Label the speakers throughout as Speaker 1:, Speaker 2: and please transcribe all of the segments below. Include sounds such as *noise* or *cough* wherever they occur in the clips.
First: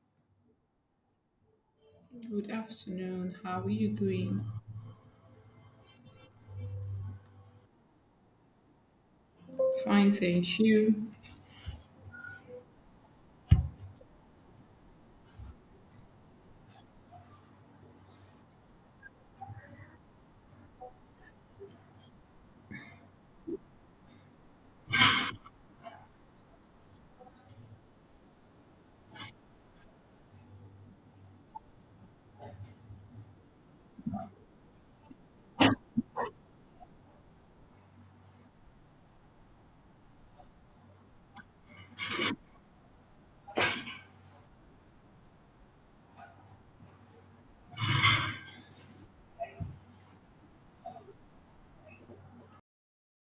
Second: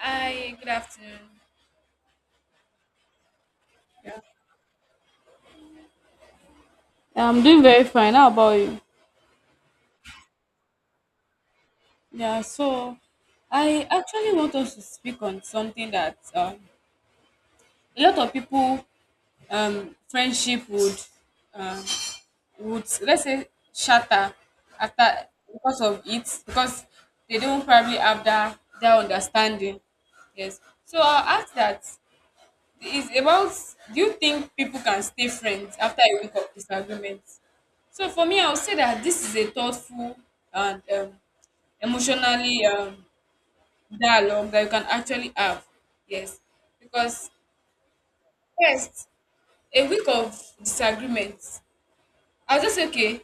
Speaker 1: Hi, good afternoon.
Speaker 2: Good afternoon. How are you
Speaker 1: Yeah,
Speaker 2: doing?
Speaker 1: I'm doing very fine. How about you?
Speaker 2: Fine, thank you.
Speaker 1: Yeah, so I actually want us to speak on something that a lot of people friendship would um, would, let's say, shatter after because of it, because they don't probably have that understanding. Yes. So I'll ask that is about, do you think people can stay friends after a week of disagreement? So for me, I would say that this is a thoughtful and emotionally, dialogue that you can actually have. Yes, because first, a week of disagreements, I was just say, okay.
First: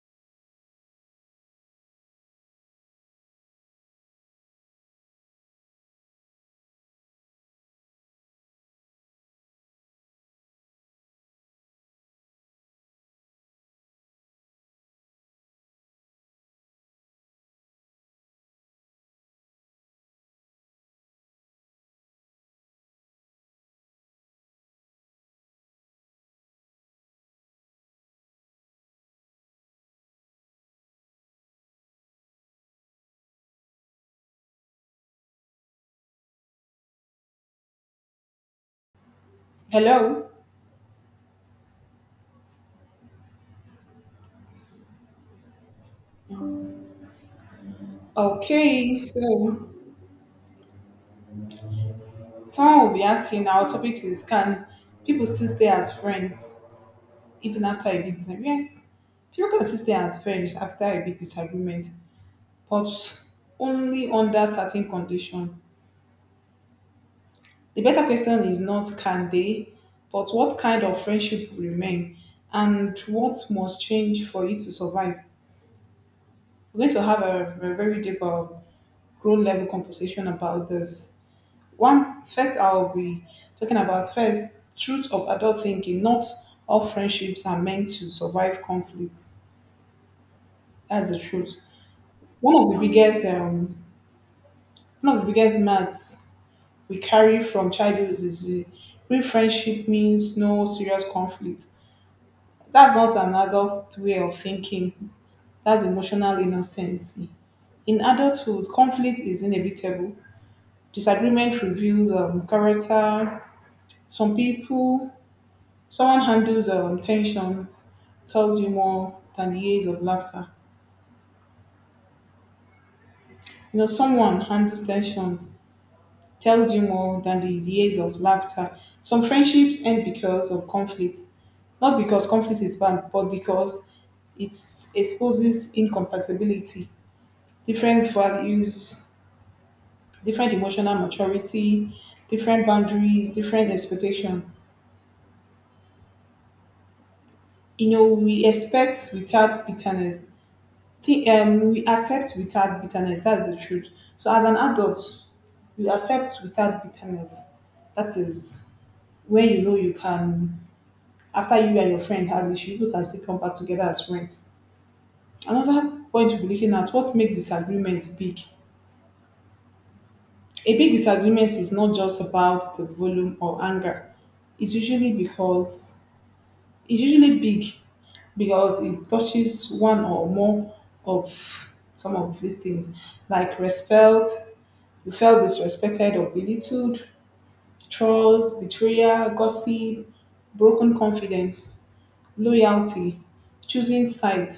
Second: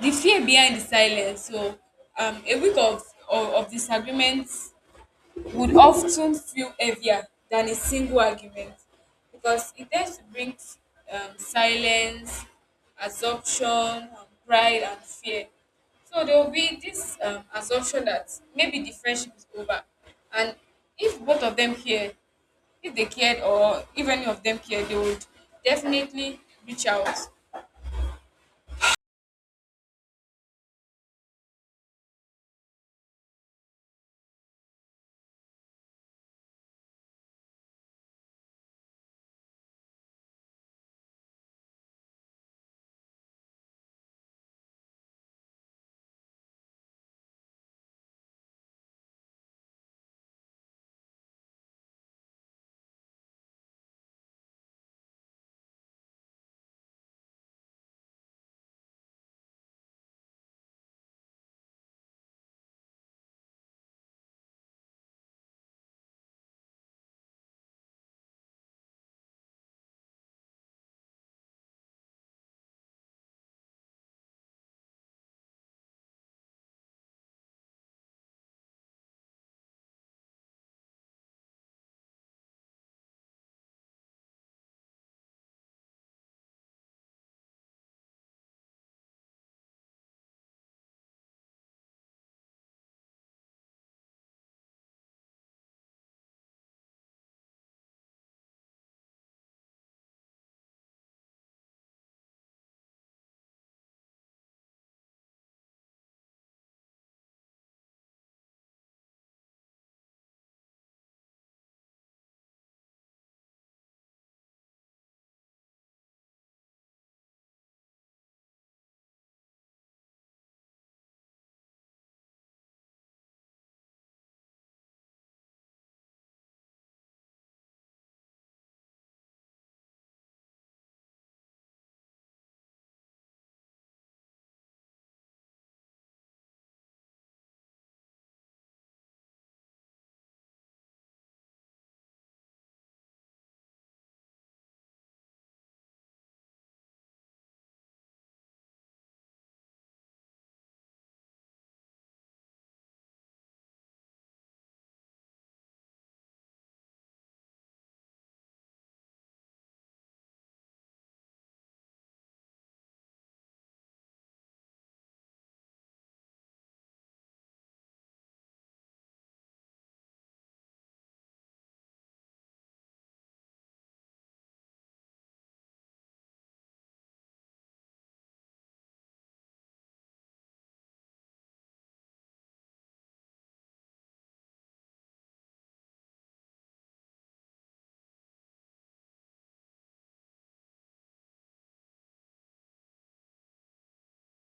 Speaker 1: The fear behind the silence. So a week of of disagreements would often feel heavier than a single argument, because it tends to bring silence, assumption, and pride and fear. So there will be this assumption that maybe the friendship is over, and if both of them care, if they cared or if any of them cared, they would definitely reach out.
Speaker 2: Hello. Okay, so someone will be asking our topic is can people still stay as friends even after a big disagreement? Yes, people can still stay as friends after a big disagreement, but only under certain conditions. The better question is not can they, but what kind of friendship will remain and what must change for you to survive. We're going to have a very deep grow level conversation about this. One first, I'll be talking about first truth of adult thinking. Not all friendships are meant to survive conflicts. That's the truth. One of the biggest myths we carry from childhood is the real friendship means no serious conflict. That's not an adult way of thinking. That's emotional innocence. In adulthood, conflict is inevitable. Disagreement reveals character. Some people, someone handles tensions, tells you more than the years of laughter. You know, someone handles tensions, tells you more than the years of laughter. Some friendships end because of conflict, not because conflict is bad, but because it exposes incompatibility, different values, different emotional maturity, different boundaries, different expectation. You know, we expect without bitterness, think we accept without bitterness. That's the truth. So as an adult, we accept without bitterness. That is when you know you can. After you and your friend had issue, you can still come back together as friends. Another point we'll be looking at: what makes disagreement big? A big disagreement is not just about the volume or anger. It's usually because it's usually big because it touches one or more of some of these things like respect. You felt disrespected or belittled, trolls, betrayal, gossip, broken confidence, loyalty, choosing side,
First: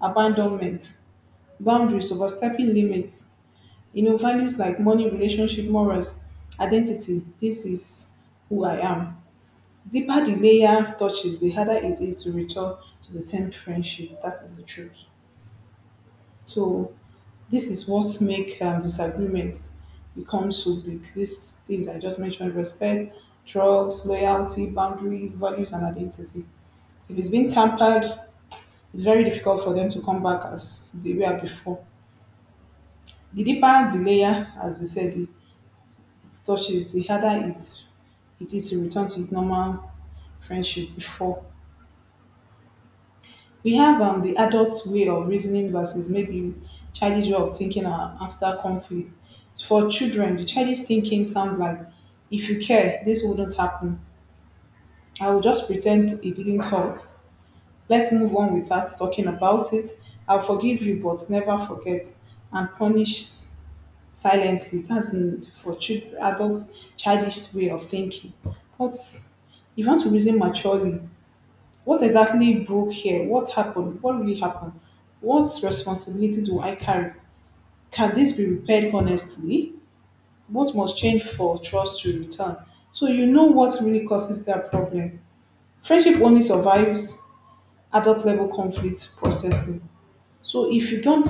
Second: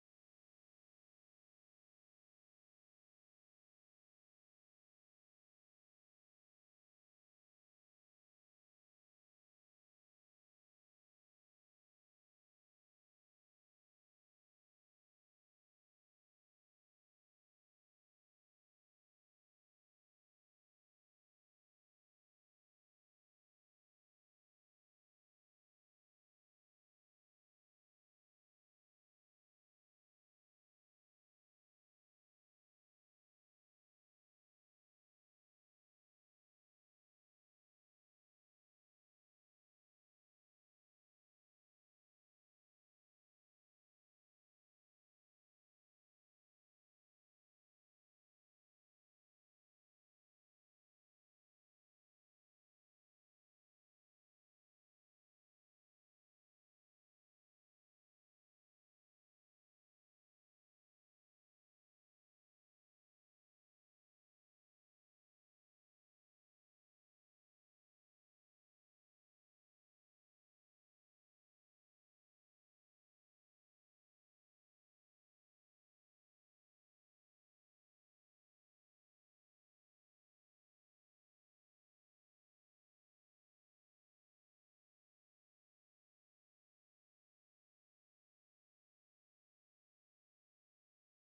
Speaker 2: abandonment, boundaries, overstepping limits. You know, values like money, relationship, morals, identity. This is who I am. Deeper the layer touches, the harder it is to return to the same friendship. That is the truth. So this is what make disagreements become so big. These things I just mentioned: respect, drugs, loyalty, boundaries, values, and identity. If it's been tampered, it's very difficult for them to come back as they were before. The deeper the layer, as we said, it touches, the harder it is to return to its normal friendship before. We have the adults' way of reasoning versus maybe childish way of thinking after conflict. For children, the childish thinking sounds like, if you care, this wouldn't happen. I will just pretend it didn't hurt. Let's move on without talking about it. I'll forgive you, but never forget and punish silently. For children, adults, childish way of thinking. But if you want to reason maturely, what exactly broke here? What happened? What really happened? What responsibility do I carry? Can this be repaired honestly? What must change for trust to return? So you know what really causes that problem. Friendship only survives adult level conflict processing. So if you don't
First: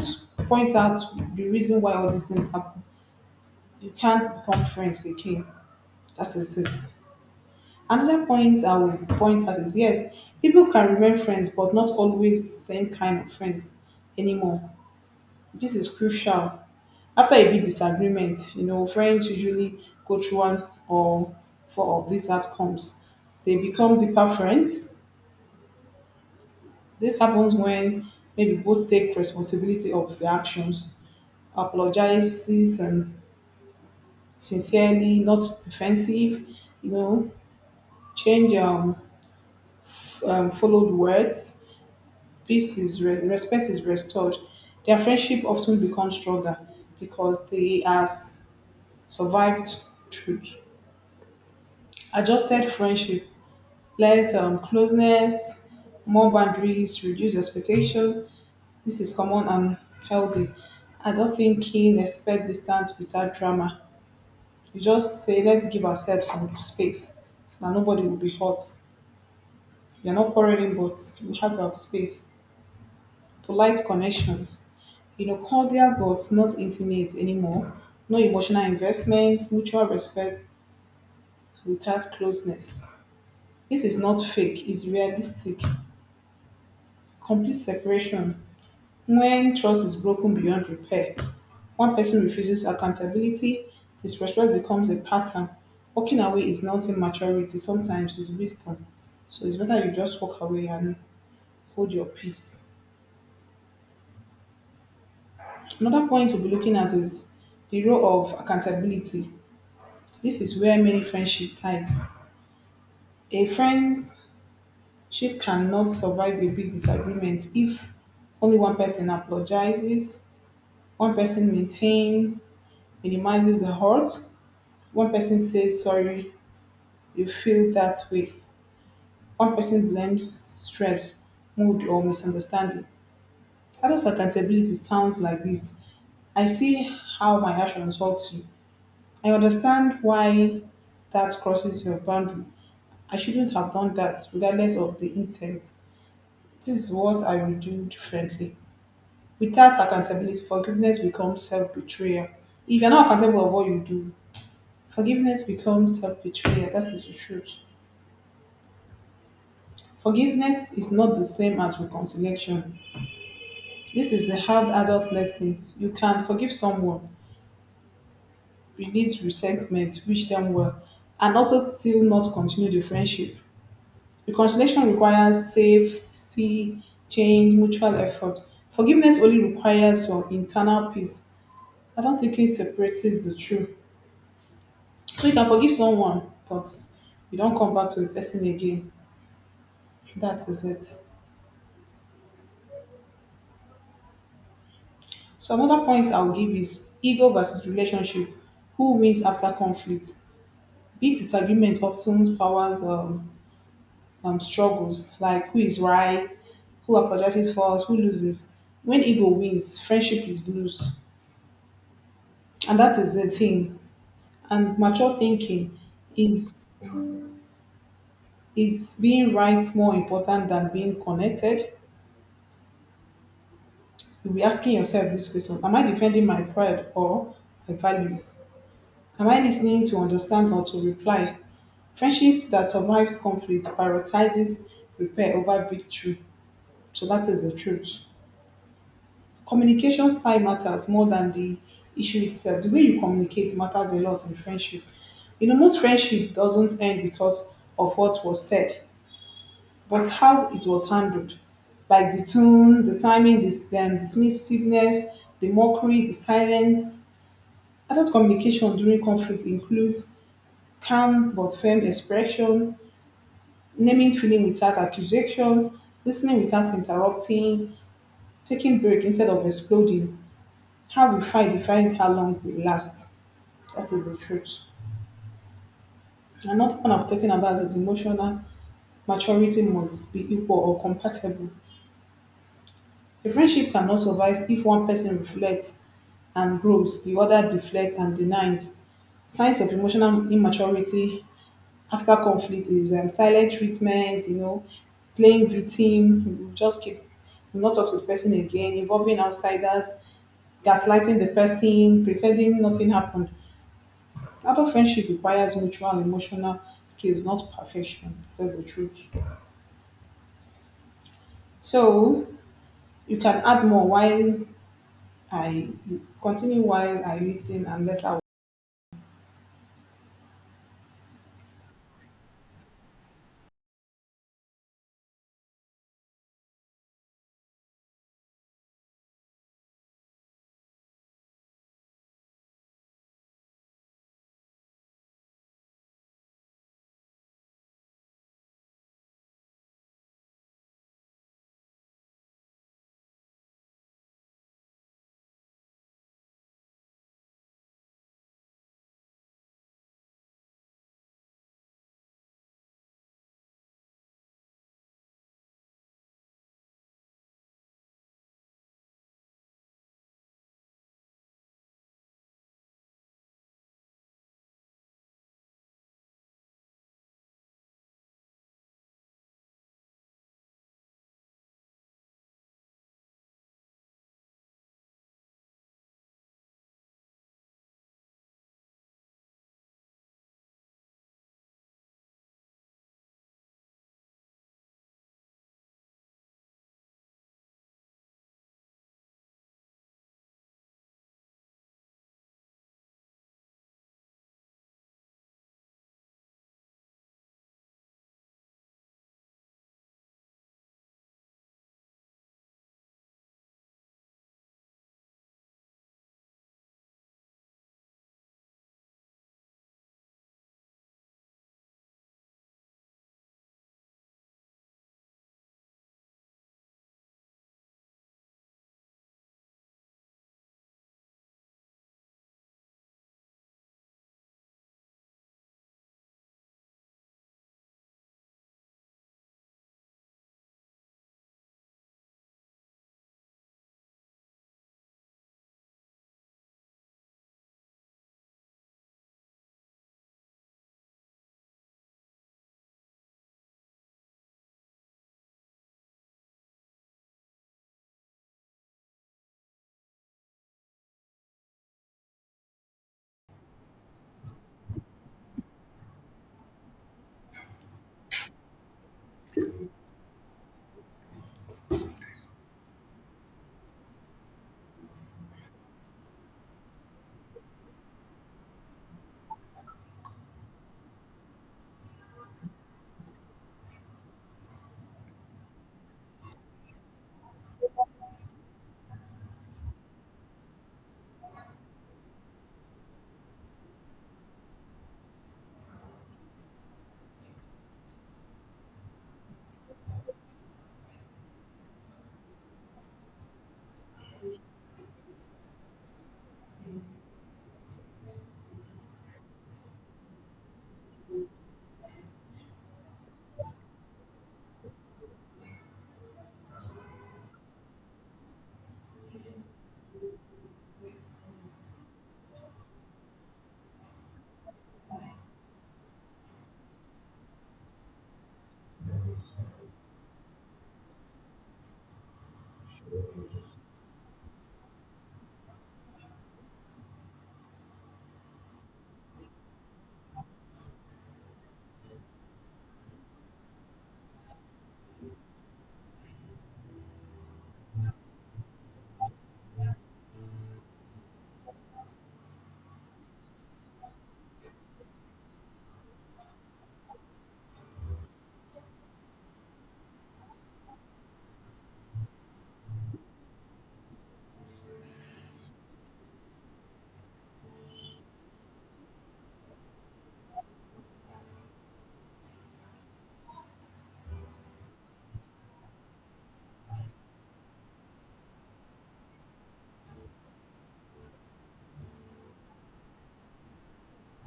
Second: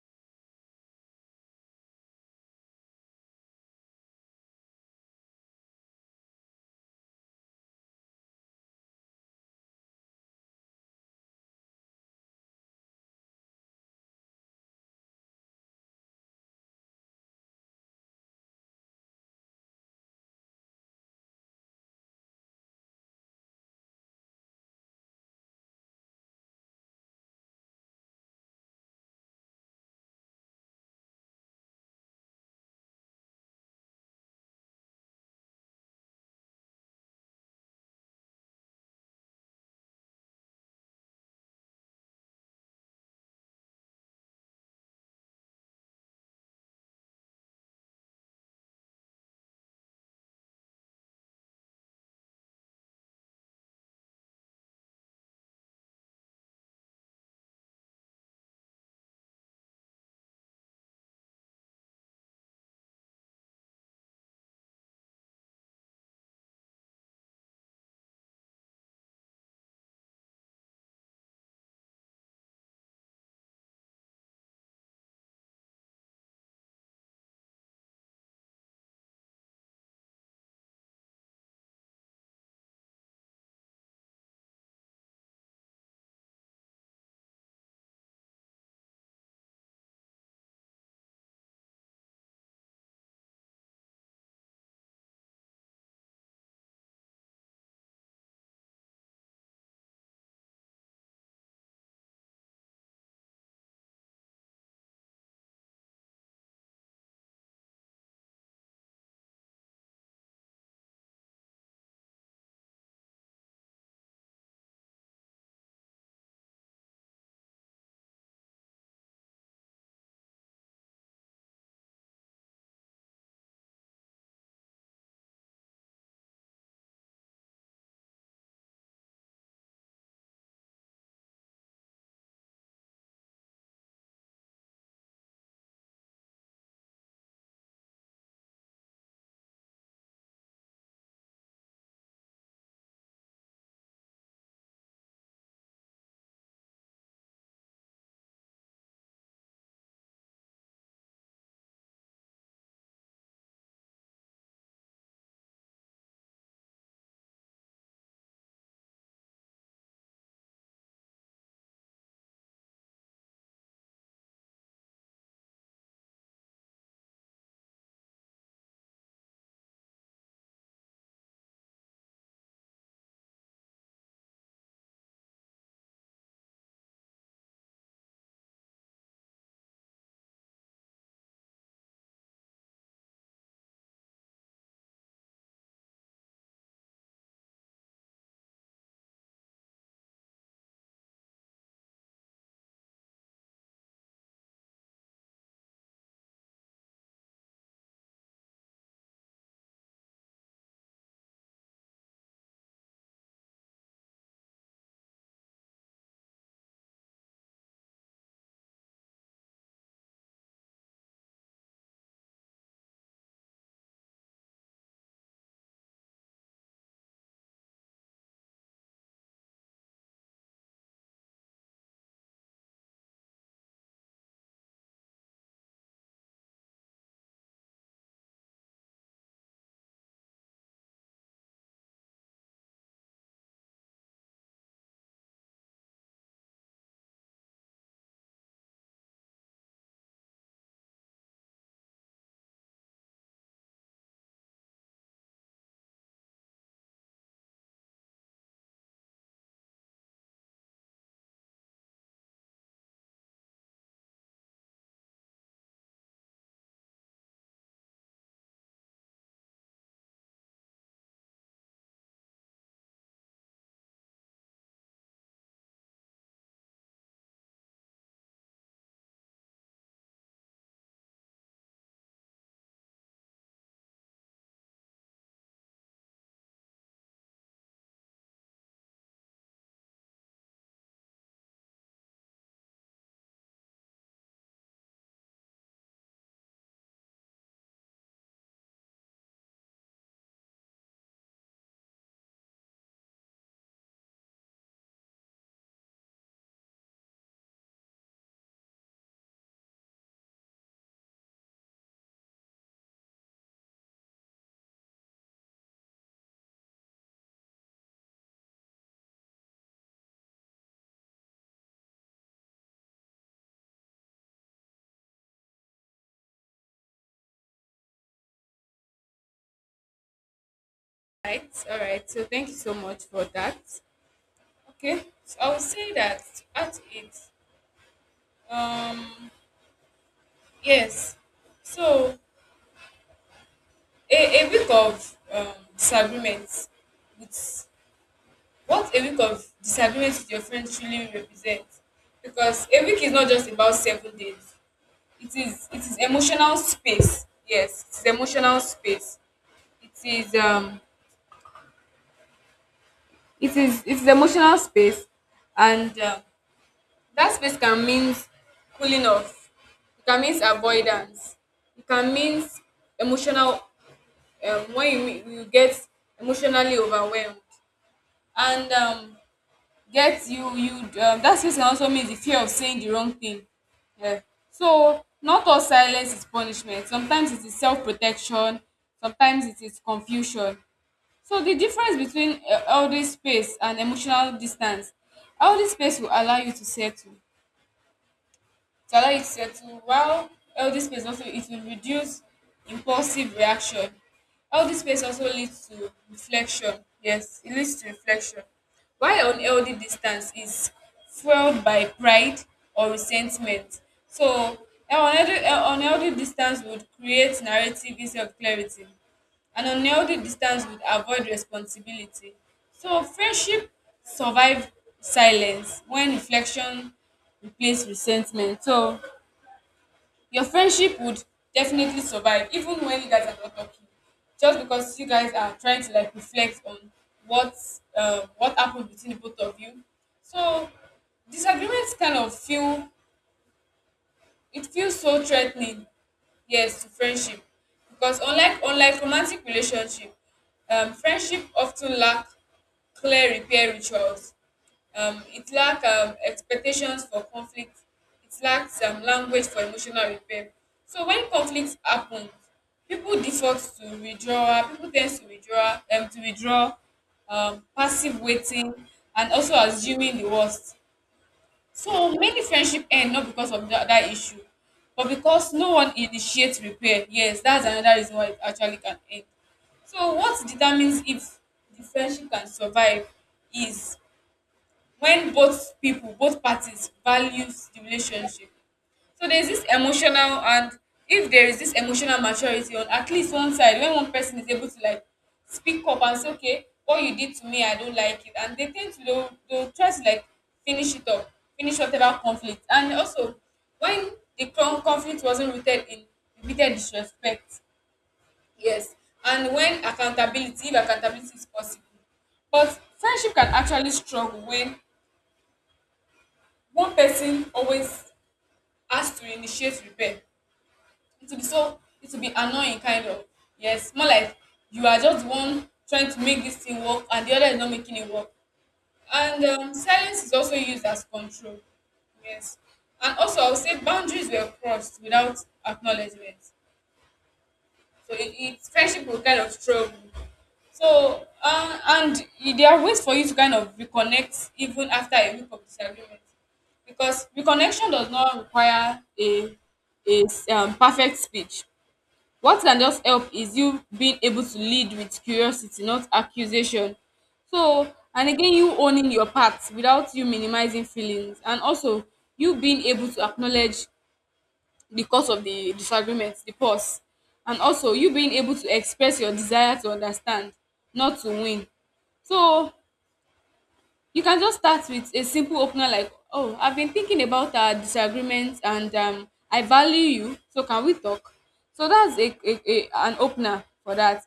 Speaker 2: point out the reason why all these things happen, you can't become friends again. That is it. Another point I would point out is yes, people can remain friends but not always same kind of friends anymore. This is crucial. After a big disagreement, you know, friends usually go through one or four of these outcomes. They become deeper friends. This happens when maybe both take responsibility of the actions, apologizes and sincerely, not defensive, you know, change followed words, peace is respect is restored, their friendship often becomes stronger because they has survived truth. Adjusted friendship, less closeness, more boundaries, reduced expectation. This is common and healthy. I don't think he expect distance without drama. You just say, let's give ourselves some space so that nobody will be hurt. You're not quarreling, but you have your space. Polite connections, you know, cordial but not intimate anymore. No emotional investment, mutual respect without closeness. This is not fake, it's realistic. Complete separation. When trust is broken beyond repair, one person refuses accountability, disrespect becomes a pattern. Walking away is not immaturity, sometimes it's wisdom. So it's better you just walk away and hold your peace. Another point we'll be looking at is the role of accountability. This is where many friendship ties. A friendship cannot survive a big disagreement if only one person apologizes, one person maintain, minimizes the hurt, one person says sorry, you feel that way, one person blames stress, mood, or misunderstanding. Adult accountability sounds like this. I see how my actions hurt you. I understand why that crosses your boundary. I shouldn't have done that regardless of the intent. This is what I will do differently. Without accountability, forgiveness becomes self betrayal. If you're not accountable of what you do, forgiveness becomes self betrayal. That is the truth. Forgiveness is not the same as reconciliation. This is a hard adult lesson. You can forgive someone, release resentment, wish them well, and also still not continue the friendship. Reconciliation requires safety, change, mutual effort. Forgiveness only requires your internal peace. I don't think separates the two. So you can forgive someone, but you don't come back to the person again. That is it. So another point I'll give is ego versus relationship. Who wins after conflict? Big disagreement often powers struggles like who is right, who apologizes first, who loses. When ego wins, friendship is lost, and that is the thing. And mature thinking is is being right more important than being connected? You'll be asking yourself this question: am I defending my pride or my values? Am I listening to understand or to reply? Friendship that survives conflict prioritizes repair over victory. So that is the truth. Communication style matters more than the issue itself. The way you communicate matters a lot in friendship. You know, most friendship doesn't end because of what was said, but how it was handled, like the tone, the timing, the dismissiveness, the mockery, the silence. Adult communication during conflict includes calm but firm expression, naming feeling without accusation, listening without interrupting, taking break instead of exploding. How we fight defines how long we last. That is the truth. Another one I'm talking about is emotional maturity must be equal or compatible. A friendship cannot survive if one person reflects and grows, the other deflects and denies. Signs of emotional immaturity after conflict is silent treatment, you know, playing victim, you just keep you not talk to the person again, involving outsiders, gaslighting the person, pretending nothing happened. Adult friendship requires mutual emotional skills, not perfection. That's the truth. So you can add more while I continue while I listen and let out.
Speaker 1: Right, all right. So thank you so much for that. Okay, so I would say that at it, um, yes. So a week of disagreements with, what a week of disagreements with your friend truly represents. Because a week is not just about 7 days. It is emotional space. Yes, it's emotional space. It is, it is, it's emotional space, and that space can mean cooling off. It can mean avoidance. It can mean emotional, when you get emotionally overwhelmed, and get you you that space can also mean the fear of saying the wrong thing, yeah. So not all silence is punishment. Sometimes it is self-protection, sometimes it is confusion. So the difference between all this space and emotional distance, all this space will allow you to settle, to allow it to settle, while healthy space also, it will reduce impulsive reaction. Healthy space also leads to reflection. Yes, it leads to reflection, while unhealthy distance is fueled by pride or resentment. So unhealthy unhealthy distance would create narrative instead of clarity, and unhealthy distance would avoid responsibility. So friendship survive silence when reflection replace resentment. So your friendship would definitely survive even when you guys are not talking, just because you guys are trying to like reflect on what, what happened between the both of you. So disagreements kind of feel, it feels so threatening, yes, to friendship, because unlike romantic relationship, friendship often lack clear repair rituals. It lack expectations for conflict. It lacks language for emotional repair. So when conflicts happen, people default to withdraw. People tend to withdraw, passive waiting, and also assuming the worst. So many friendship end not because of that issue, but because no one initiates repair. Yes, that's another reason why it actually can end. So what determines if the friendship can survive is when both people, both parties values the relationship. So there's this emotional, and if there is this emotional maturity on at least one side, when one person is able to like speak up and say, okay, what you did to me, I don't like it, and they tend to, they'll try to like finish it up, finish whatever conflict. And also, when the conflict wasn't rooted in repeated disrespect, yes, and when accountability, if accountability is possible, but friendship can actually struggle when one person always has to initiate repair. It will be so, it will be annoying kind of. Yes, more like, you are just the one trying to make this thing work and the other is not making it work. And silence is also used as control, yes. And also, I would say, boundaries were crossed without acknowledgement. So it friendship will kind of struggle. So, and there are ways for you to kind of reconnect even after a week of disagreement, because reconnection does not require a perfect speech. What can just help is you being able to lead with curiosity, not accusation. So, and again, you owning your part without you minimizing feelings, and also you being able to acknowledge, because of the disagreement, the pause. And also you being able to express your desire to understand, not to win. So you can just start with a simple opener like, "Oh, I've been thinking about our disagreements, and I value you. So can we talk?" So that's a an opener for that.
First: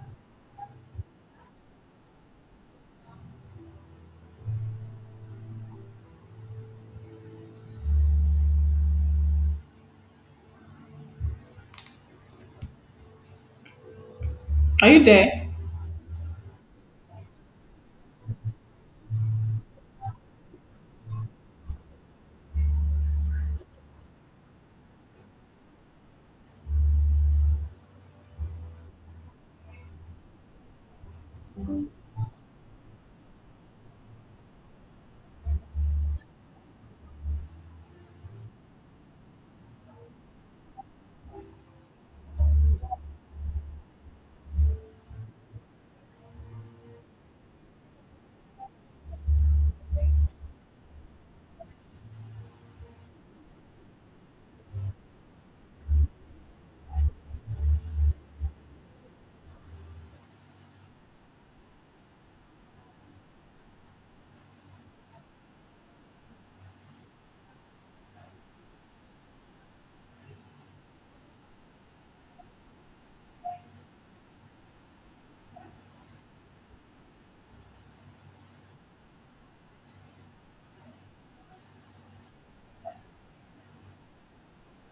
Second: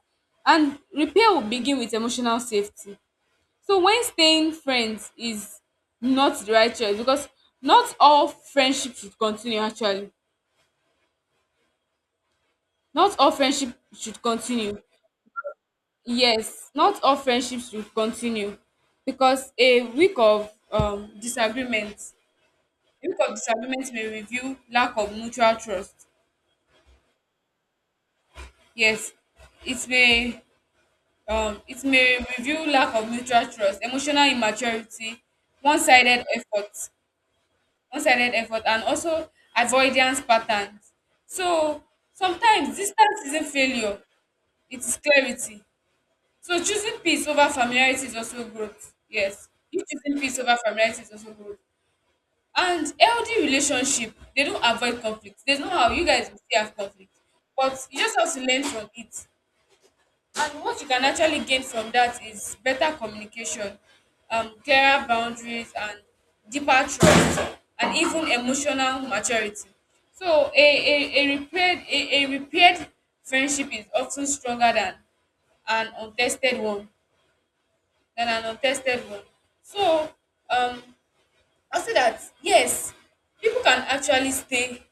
Speaker 1: And repair will begin with emotional safety. So when staying friends is not the right choice, because not all friendship should continue actually. Not all friendship should continue.
Speaker 2: Are you there?
Speaker 1: Yes, not all friendships should continue, because a week of disagreement, a week of disagreement may reveal lack of mutual trust. Yes, it may, it may reveal lack of mutual trust, emotional immaturity, one-sided effort, one-sided effort, and also avoidance patterns. So sometimes distance isn't failure; it is clarity. So choosing peace over familiarity is also growth. Yes. You choosing peace over familiarity is also growth. And healthy relationship, they don't avoid conflict. There's no how you guys will still have conflict. But you just have to learn from it. And what you can actually gain from that is better communication, clearer boundaries and deeper trust and even emotional maturity. So a repaired friendship is often stronger than an untested one than an untested one. So um, I'll say that yes, people can actually stay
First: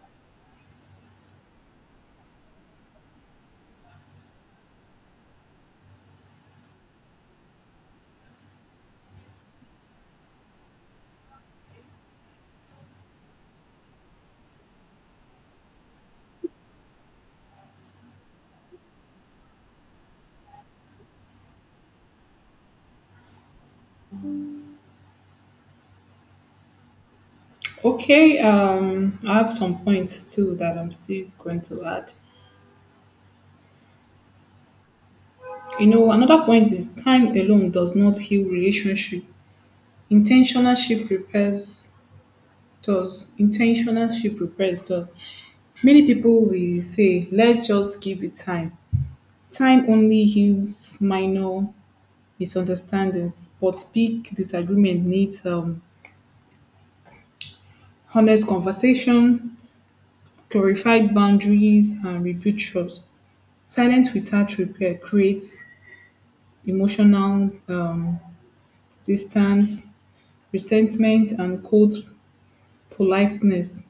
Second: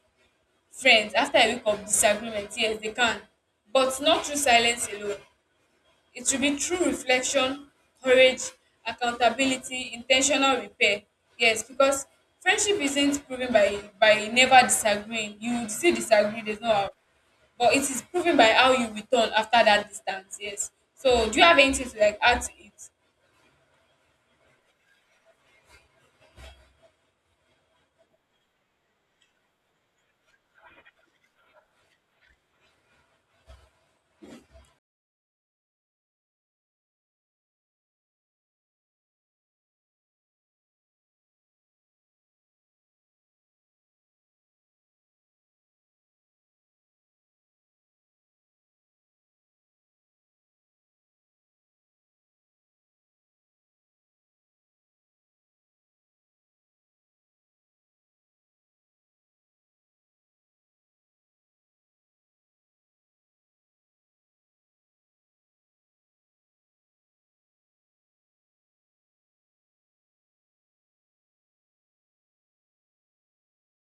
Speaker 1: friends after a week of disagreement. Yes, they can, but not through silence alone. It should be through reflection, courage, accountability, intentional repair. Yes, because friendship isn't proven by never disagreeing. You still disagree, there's no how. But it is proven by how you return after that distance. Yes. So do you have anything to like add to it?
Speaker 2: Okay, I have some points too that I'm still going to add. You know, another point is time alone does not heal relationship. Intentionalship repairs does. Intentionalship repairs does. Many people will say, let's just give it time. Time only heals minor misunderstandings, but big disagreement needs honest conversation, clarified boundaries, and rebuild trust. Silence without repair creates emotional distance, resentment, and cold politeness,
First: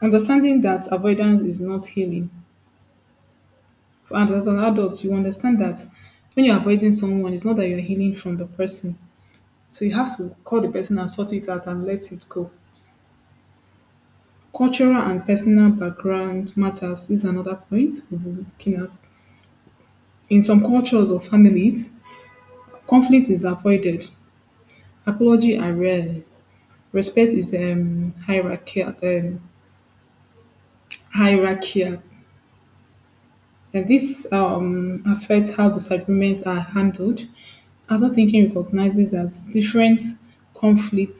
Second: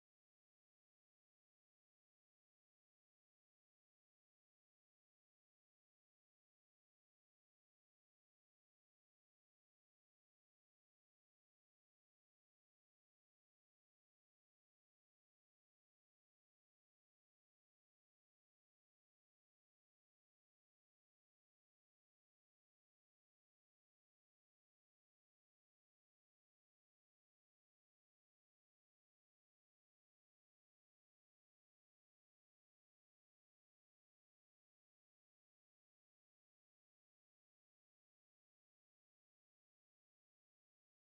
Speaker 2: understanding that avoidance is not healing. And as an adult you understand that when you're avoiding someone it's not that you're healing from the person, so you have to call the person and sort it out and let it go. Cultural and personal background matters is another point we'll be looking at. In some cultures or families conflict is avoided, apology are rare, respect is hierarchical, hierarchical. And this affects how disagreements are handled. Adult thinking recognizes that different conflict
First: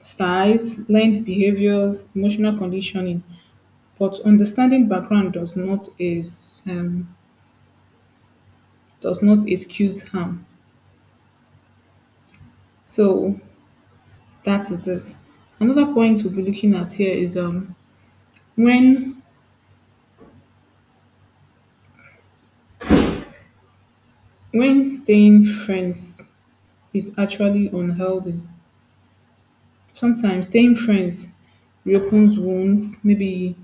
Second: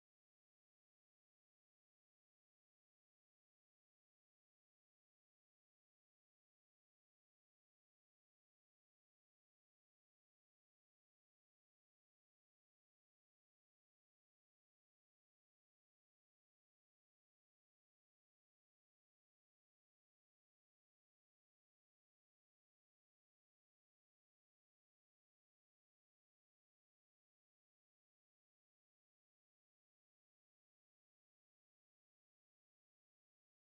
Speaker 2: styles, learned behaviors, emotional conditioning, but understanding background does not is does not excuse harm. So that is it. Another point we'll be looking at here is when when staying friends is actually unhealthy. Sometimes staying friends reopens wounds, maybe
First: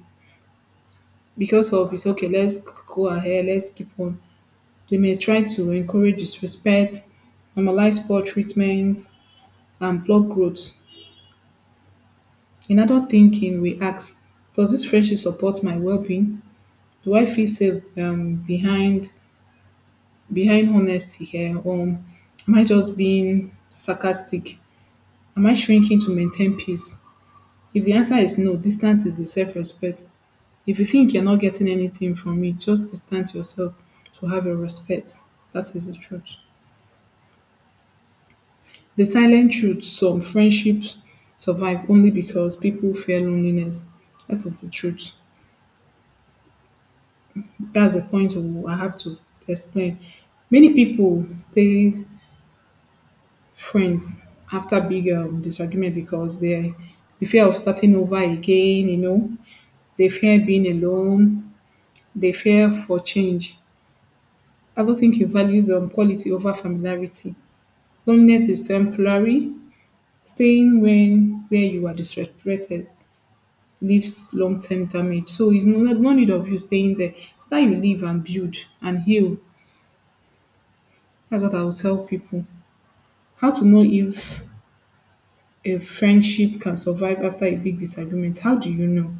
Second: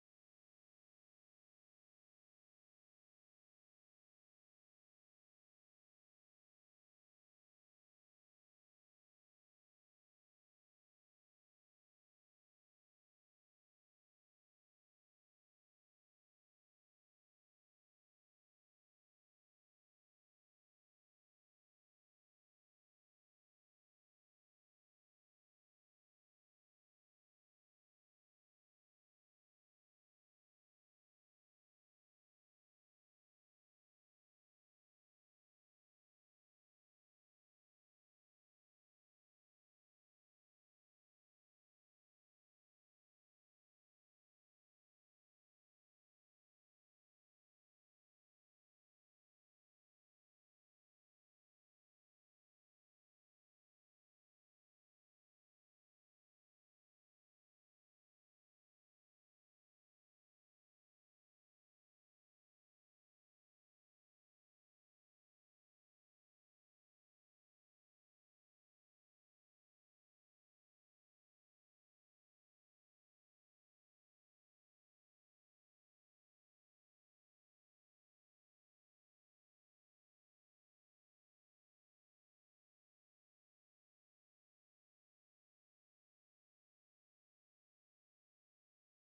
Speaker 2: because of it's okay, let's go ahead, let's keep on. They may try to encourage disrespect, normalize poor treatment, and block growth. In adult thinking, we ask, does this friendship support my well-being? Do I feel safe behind behind honesty here? Am I just being sarcastic? Am I shrinking to maintain peace? If the answer is no, distance is a self-respect. If you think you're not getting anything from it, just distance yourself to have your respect. That is the truth. The silent truth some friendships survive only because people fear loneliness. That is the truth. That's the point we- I have to explain. Many people stay friends after big disagreement because they the fear of starting over again, you know, they fear being alone, they fear for change. I don't think it values quality over familiarity. Loneliness is temporary. Staying when where you are disrespected leaves long term damage. So it's no, no no need of you staying there. After you leave and build and heal, that's what I will tell people. How to know if a friendship can survive after a big disagreement? How do you know?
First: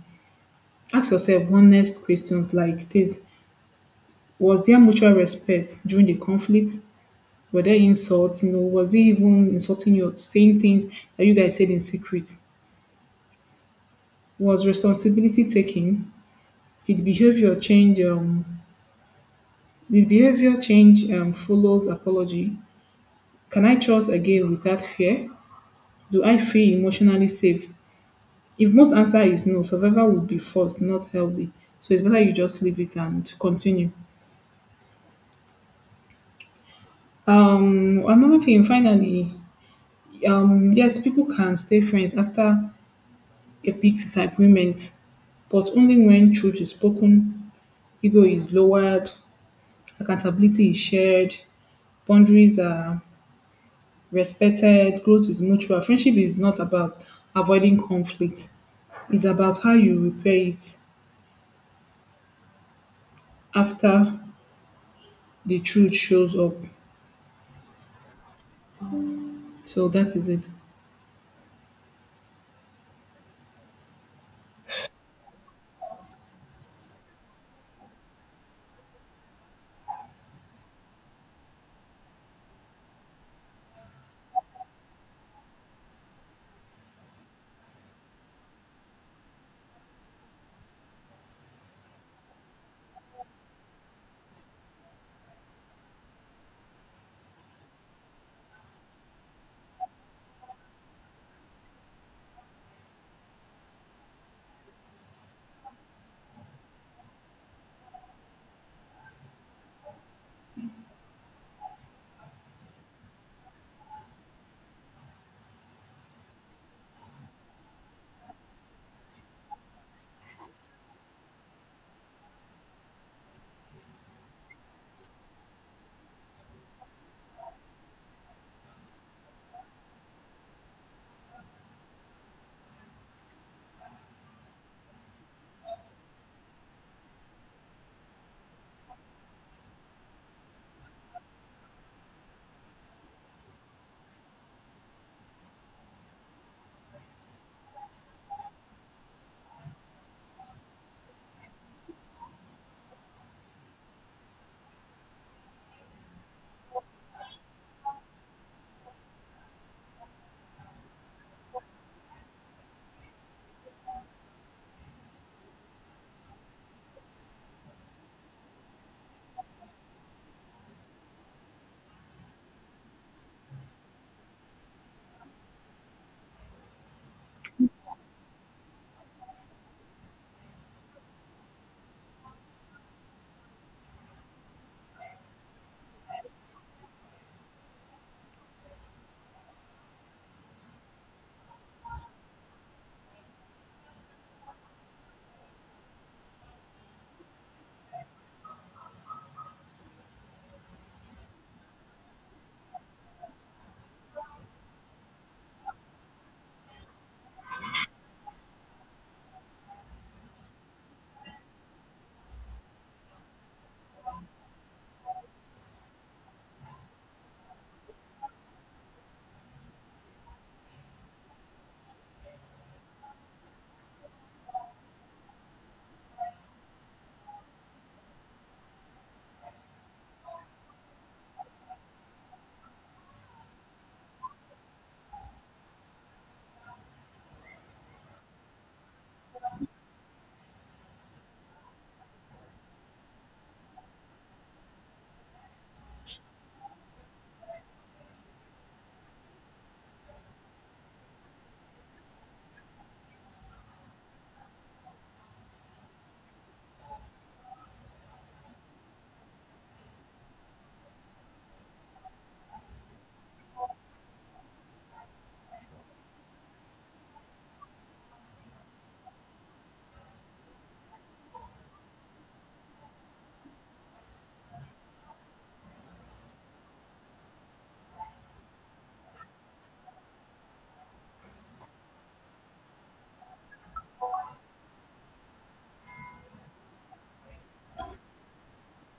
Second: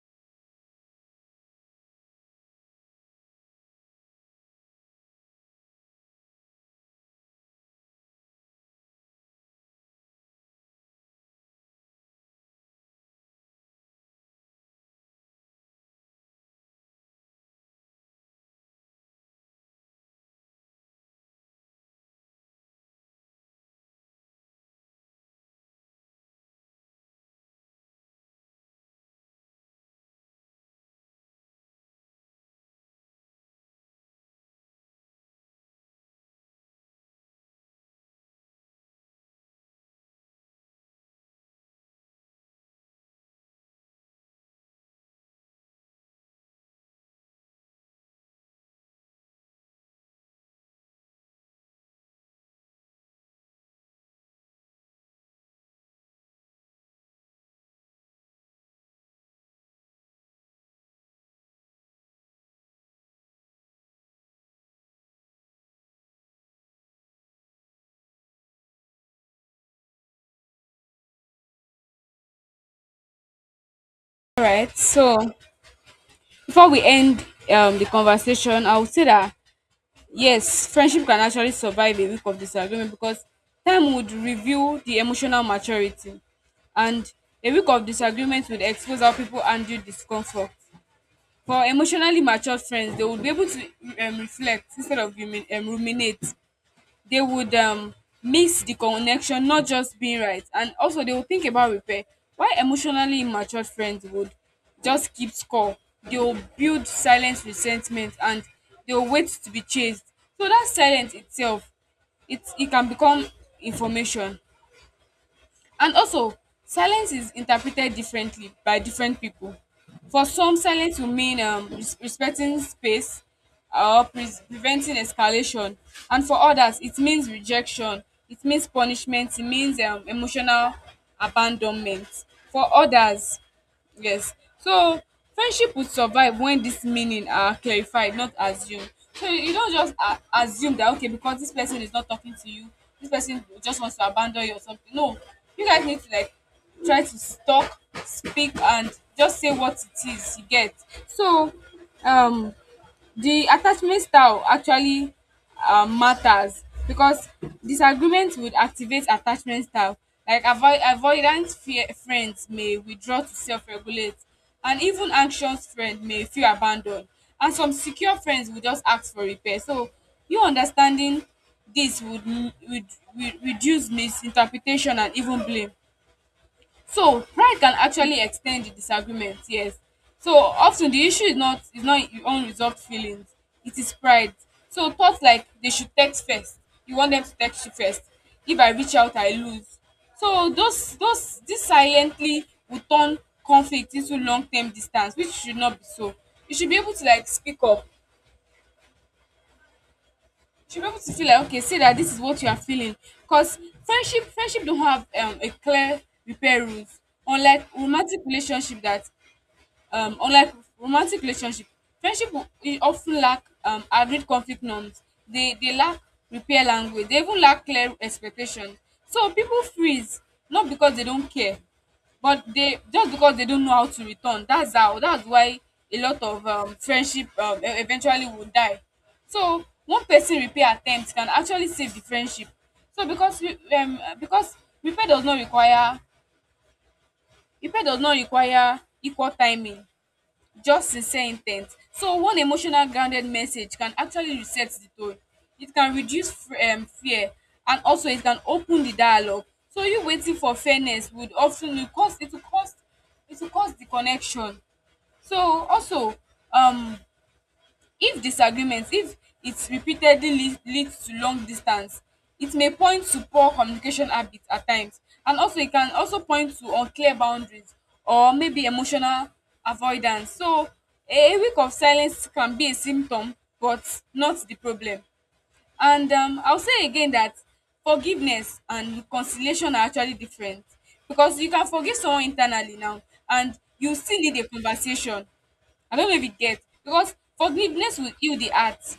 Speaker 2: Ask yourself honest questions like this. Was there mutual respect during the conflict? Were there insults? You know, was he even insulting you or saying things that you guys said in secret? Was responsibility taken? Did behavior change? Did behavior change follows apology? Can I trust again without fear? Do I feel emotionally safe? If most answer is no, survival would be forced, not healthy. So it's better you just leave it and continue. Another thing, finally, yes, people can stay friends after a big disagreement, but only when truth is spoken, ego is lowered, accountability is shared, boundaries are respected, growth is mutual. Friendship is not about avoiding conflict, it's about how you repair it after the truth shows up. So that is it.
Speaker 1: All right. So before we end the conversation, I would say that yes, friendship can actually survive a week of disagreement, because time would reveal the emotional maturity, and a week of disagreement would expose how people handle discomfort. For emotionally mature friends, they would be able to reflect instead of ruminate. They would, miss the connection, not just being right, and also they will think about repair. Why emotionally immature friends would just keep score, they will build silent resentment, and they will wait to be chased. So that silence itself, it can become information. And also, silence is interpreted differently by different people. For some, silence will mean respecting space or preventing escalation. And for others, it means rejection, it means punishment, it means emotional abandonment. For others, yes. So friendship would survive when this meaning are clarified, not assumed. So you don't just assume that, okay, because this person is not talking to you, this person just wants to abandon you or something. No, you guys need to like try to talk, speak, and just say what it is. You get. So um the attachment style actually matters, because disagreement would activate attachment style. Like avoidant fear friends may withdraw to self-regulate, and even anxious friend may feel abandoned, and some secure friends will just ask for repair. So you understanding this would reduce misinterpretation and even blame. So pride can actually extend the disagreement, yes. So often the issue is not your unresolved feelings. It is pride. So thoughts like, they should text first. You want them to text you first. If I reach out, I lose. So those this silently will turn conflict into long term distance, which should not be so. You should be able to like speak up. You should be able to feel like, okay, say that this is what you are feeling. Cause friendship don't have a clear repair rules, unlike romantic relationship that unlike romantic relationship friendship e of ten lack agreed conflict norms. Dey lack repair language, dey even lack clear expectation. So people freeze, not because they don't care, but they just because they don't know how to return. That's why a lot of friendship eventually will die. So one person repair attempt can actually save the friendship. So because repair does not require repair does not require equal timing, just sincere intent. So one emotional grounded message can actually reset the tone. It can reduce fear, and also it can open the dialogue. So you waiting for fairness would often, will cause it will cause it will cause the connection. So also, um if disagreement, if it repeatedly lead to long distance, it may point to poor communication habit at times, and also e can also point to unclear boundaries or maybe emotional avoidance. So a week of silence can be a symptom, but not the problem. And I will say again that forgiveness and reconciliation are actually different, because you can forgive someone internally now and you still need a conversation. I don't know if you get, because forgiveness will heal the heart,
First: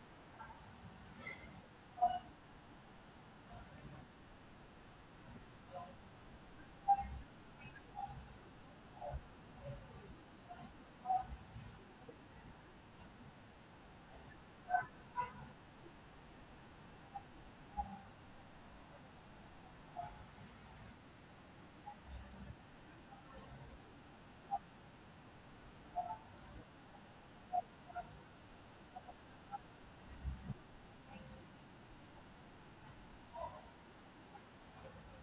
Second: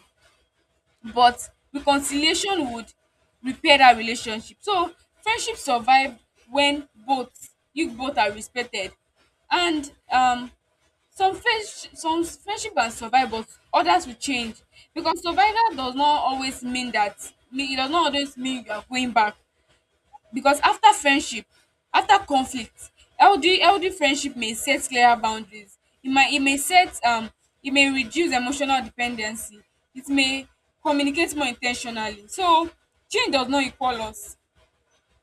Speaker 1: but reconciliation would repair that relationship. So friendship survive when both, you both are respected, and some friendship can survive, but others will change, because survival does not always mean that, mean it does not always mean you are going back. Because after friendship, after conflict, healthy friendship may set clearer boundaries, e may set e may reduce emotional dependency. It may communicate more in ten tionally. So change does not equal loss,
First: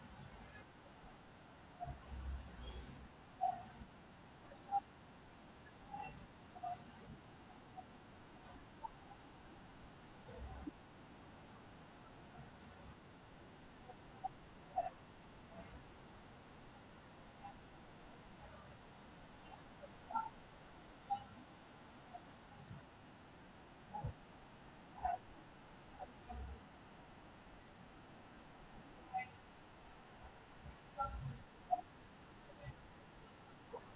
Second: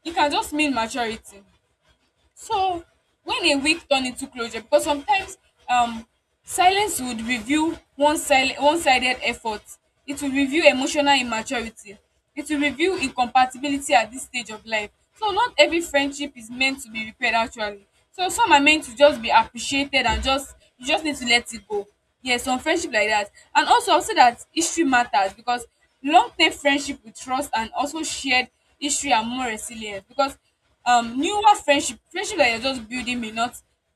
Speaker 1: e can just mean maturity. So when a week turn into closure, because sometimes um silence would reveal one sided effort, it will reveal emotional immaturity, it will reveal incompatibility at this stage of life. So not every friendship is meant to be repaired actually. So some are meant to just be appreciated, and just you just need to let it go. Yes, some friendship like that. And also I'll say that history matters, because long term friendship with trust and also shared history are more resilient, because newer friendship that you're just building may not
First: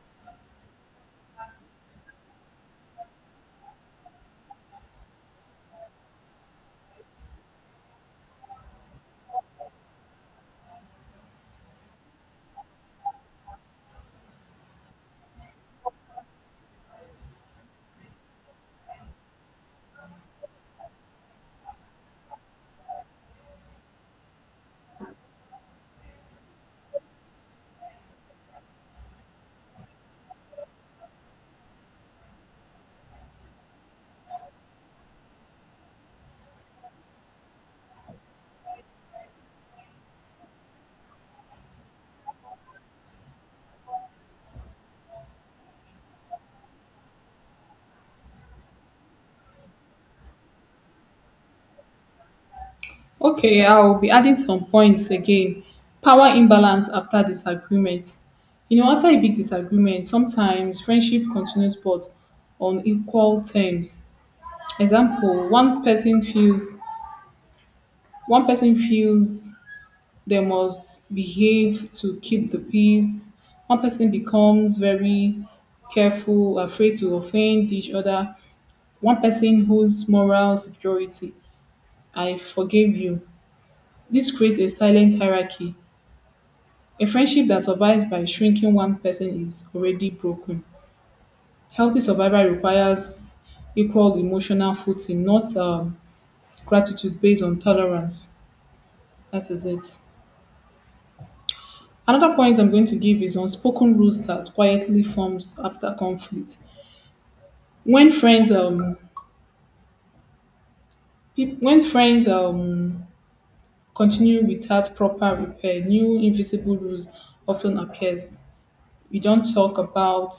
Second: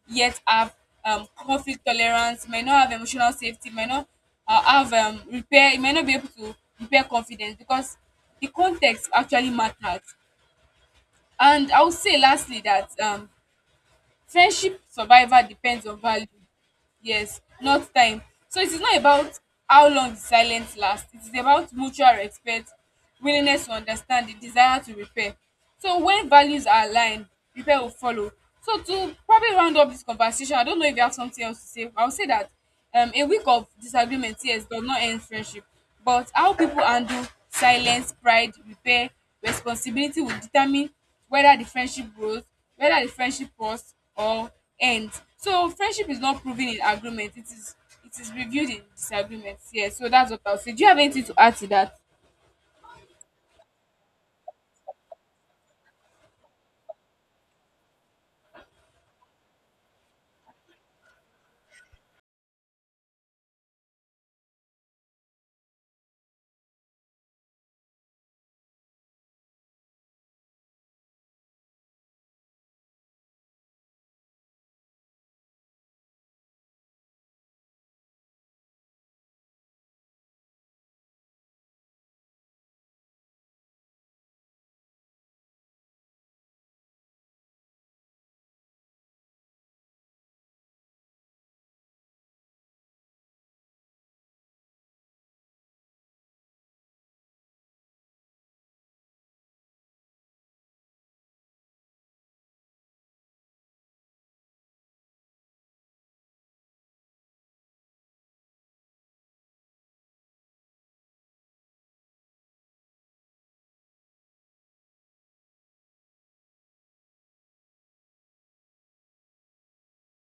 Speaker 1: yet have conflict tolerance, may not have emotional safety, may not have repair, it may not be able to repair confidence, because the context actually matters. And I would say lastly that friendship survival depends on value, yes, not time. So it is not about how long the silence last, it is about mutual respect, willingness to understand, the desire to repair. So when values are aligned, repair will follow. So to probably round up this conversation, I don't know if you have something else to say. I will say that, a week of disagreement, yes, does not end friendship, but how people handle silence, pride, repair, responsibility will determine whether the friendship grows, whether the friendship pause or ends. So friendship is not proven in agreement; it is reviewed in disagreement. Yes, so that's what I'll say. Do you have anything to add to that?
Speaker 2: Okay, I'll be adding some points again. Power imbalance after disagreement. You know, after a big disagreement, sometimes friendship continues but on equal terms. Example, one person feels they must behave to keep the peace. One person becomes very careful, afraid to offend each other. One person whose moral superiority, I forgive you. This creates a silent hierarchy. A friendship that survives by shrinking one person is already broken. Healthy survival requires equal emotional footing, not gratitude based on tolerance. That is it. Another point I'm going to give is unspoken rules that quietly forms after conflict. When friends um when friends continue without proper repair, new invisible rules often appears. We don't talk about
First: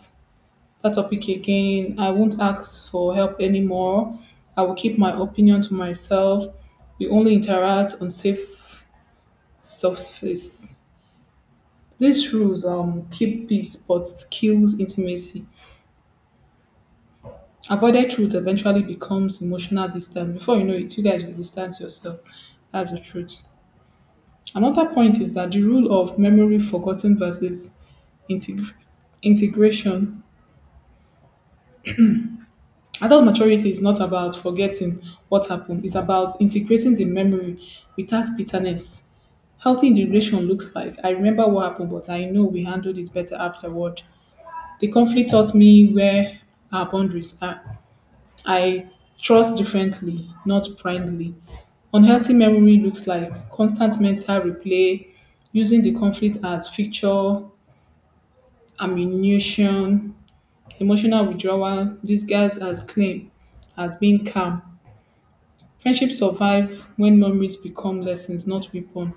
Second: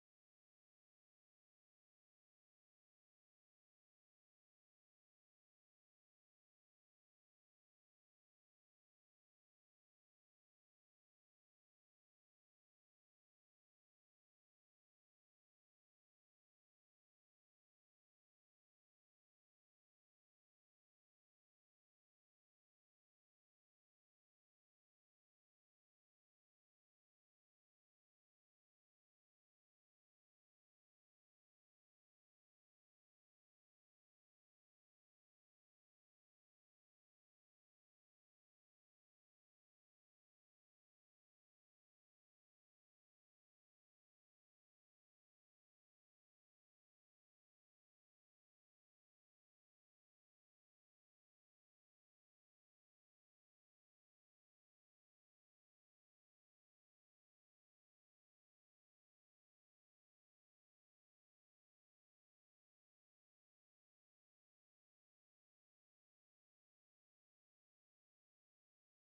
Speaker 2: that topic again. I won't ask for help anymore. I will keep my opinion to myself. We only interact on safe surface. These rules keep peace but kills intimacy. Avoided truth eventually becomes emotional distance. Before you know it, you guys will distance yourself. That's the truth. Another point is that the rule of memory forgotten versus integ- integration. Adult maturity is not about forgetting what happened, it's about integrating the memory without bitterness. Healthy integration looks like I remember what happened, but I know we handled it better afterward. The conflict taught me where our boundaries are. I trust differently, not blindly. Unhealthy memory looks like constant mental replay, using the conflict as fixture, ammunition, emotional withdrawal disguised as claim, as being calm. Friendships survive when memories become lessons, not weapon.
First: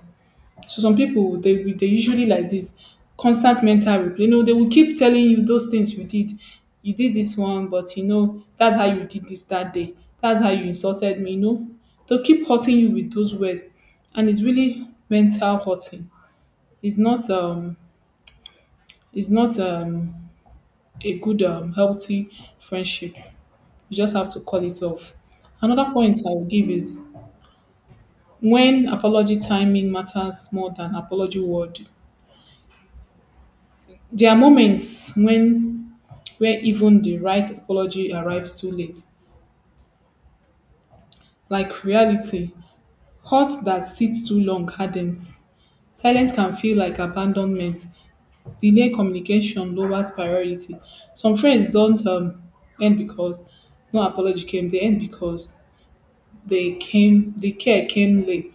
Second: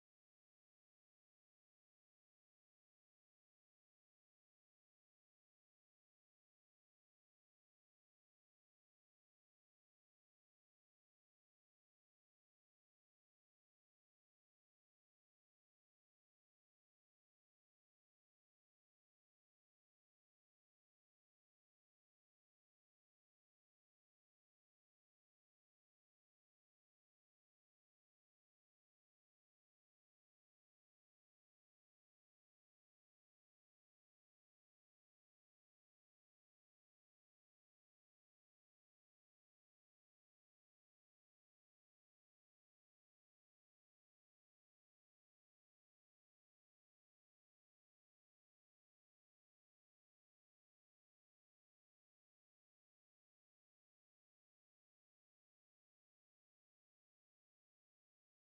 Speaker 2: So some people they usually like this constant mental replay. You know, they will keep telling you those things you did. You did this one, but you know that's how you did this that day. That's how you insulted me. You know, they'll keep hurting you with those words, and it's really mental hurting. It's not um it's not a good healthy friendship. You just have to call it off. Another point I will give is when apology timing matters more than apology word. There are moments when where even the right apology arrives too late. Like reality, hurt that sits too long hardens. Silence can feel like abandonment. Delayed communication lowers priority. Some friends don't end because no apology came. They end because they came. The care came late.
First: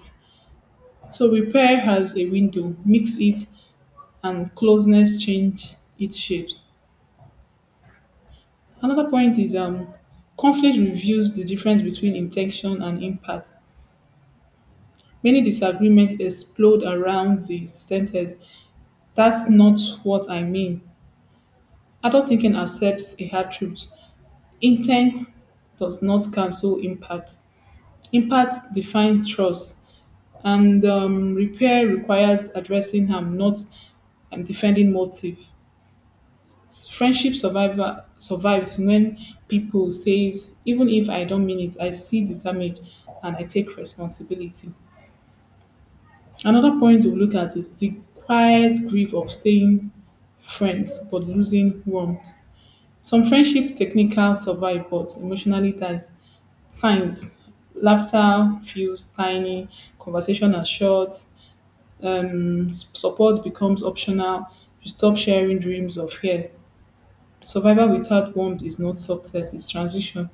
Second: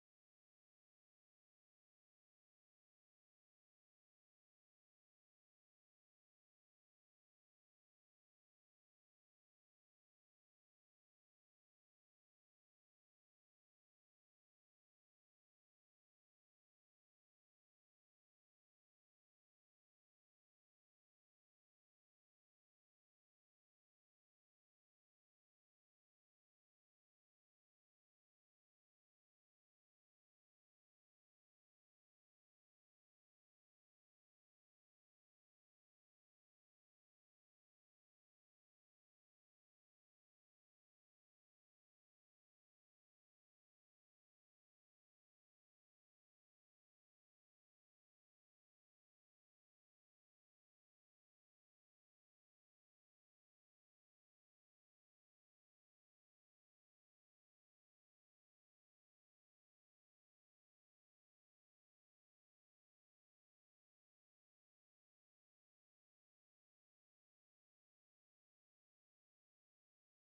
Speaker 2: So repair has a window. Mix it, and closeness change its shapes. Another point is conflict reveals the difference between intention and impact. Many disagreements explode around the sentence, that's not what I mean. Adult thinking accepts a hard truth. Intent does not cancel impact. Impact defines trust, and repair requires addressing harm, not defending motive. Friendship survivor survives when people says, even if I don't mean it, I see the damage and I take responsibility. Another point we look at is the quiet grief of staying friends but losing warmth. Some friendship technical survive but emotionally dies. Signs laughter feels tiny, conversation are short, support becomes optional, you stop sharing dreams or fears. Survival without warmth is not success, it's transition.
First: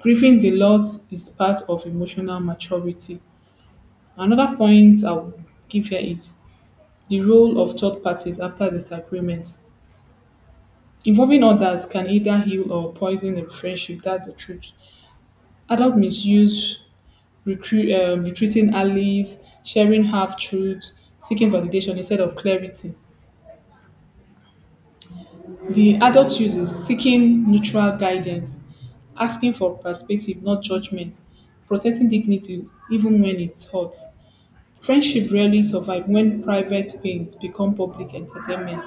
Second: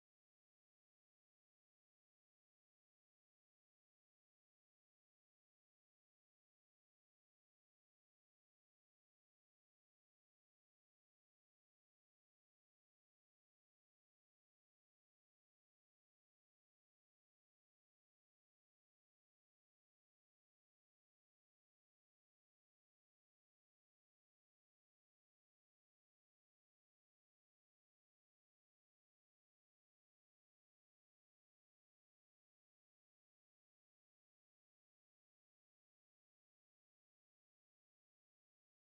Speaker 2: Grieving the loss is part of emotional maturity. Another point I would give here is the role of third parties after disagreement. Involving others can either heal or poison a friendship. That's the truth. Adult misuse, recruiting allies, sharing half truths, seeking validation instead of clarity. The adult use is seeking neutral guidance, asking for perspective, not judgment, protecting dignity even when it hurts. Friendship rarely survive when private pains become public entertainment.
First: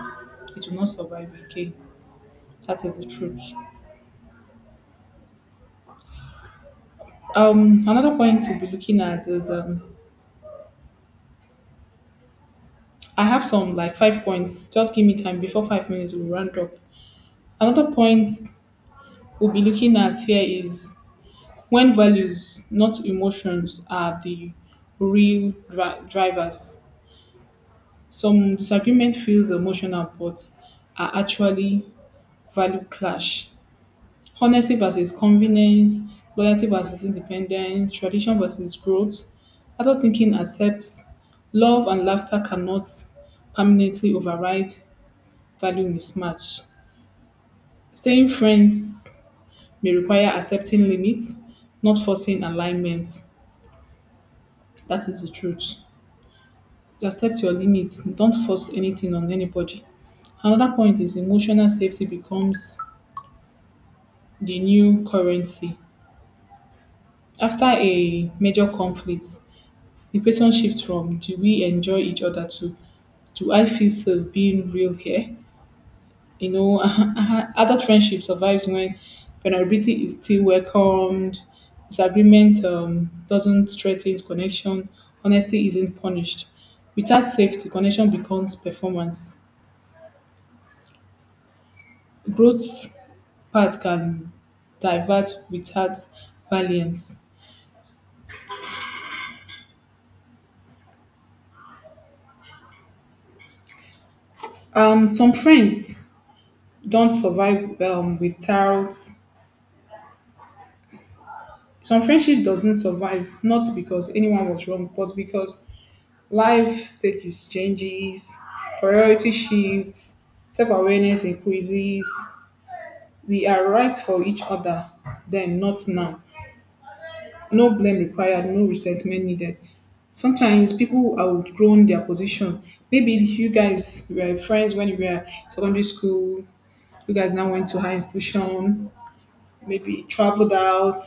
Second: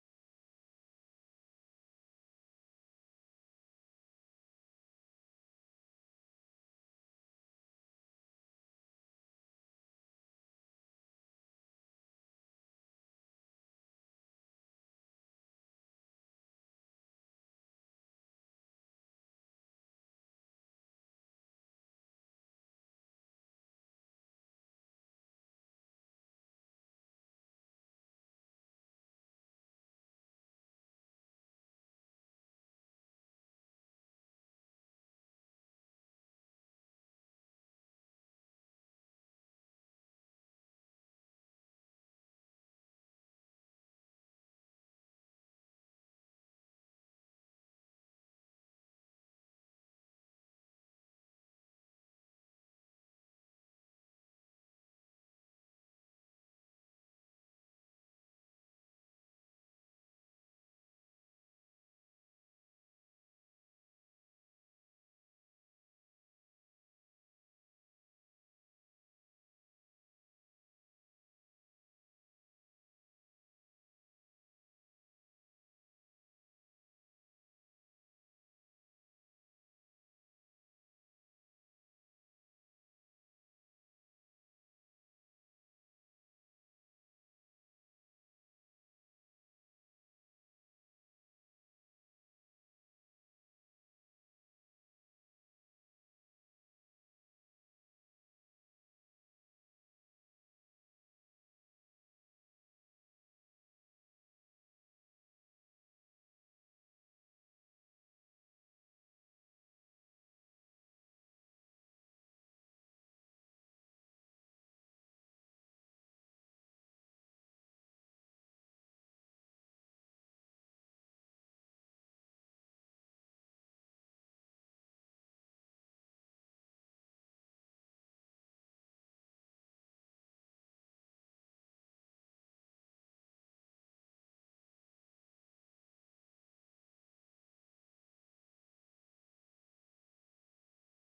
Speaker 2: It will not survive again. That is the truth. Another point to be looking at is I have some like five points. Just give me time before 5 minutes will round up. Another point we'll be looking at here is when values, not emotions, are the real drivers. Some disagreement feels emotional, but are actually value clash. Honesty versus convenience, loyalty versus independence, tradition versus growth. Adult thinking accepts love and laughter cannot permanently override value mismatch. Staying friends may require accepting limits, not forcing alignment. That is the truth. Accept your limits. Don't force anything on anybody. Another point is emotional safety becomes the new currency. After a major conflict, the person shifts from do we enjoy each other to do I feel safe being real here? You know, *laughs* other friendship survives when vulnerability is still welcomed, disagreement doesn't threaten connection, honesty isn't punished, without safety connection becomes performance, growth path can divert without valiance. um, some friends don't survive um, without some friendship doesn't survive not because anyone was wrong but because life stages changes, priority shifts, self-awareness increases. We are right for each other then, not now. No blame required, no resentment needed. Sometimes people who outgrown their position. Maybe you guys were friends when you were secondary school. You guys now went to high institution. Maybe traveled out.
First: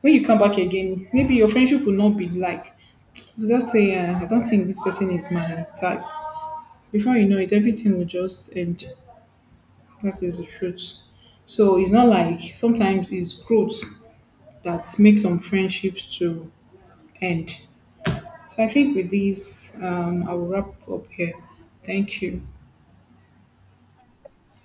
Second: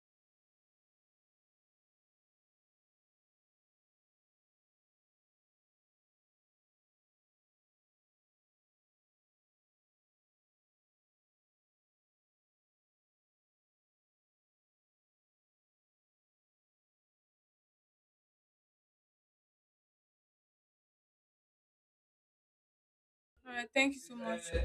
Speaker 2: When you come back again, maybe your friendship will not be like. You just say, I don't think this person is my type. Before you know it, everything will just end. That is the truth. So it's not like sometimes it's growth that makes some friendships to end. So I think with this, I will wrap up here. Thank you.
Speaker 1: All right, thank you so much.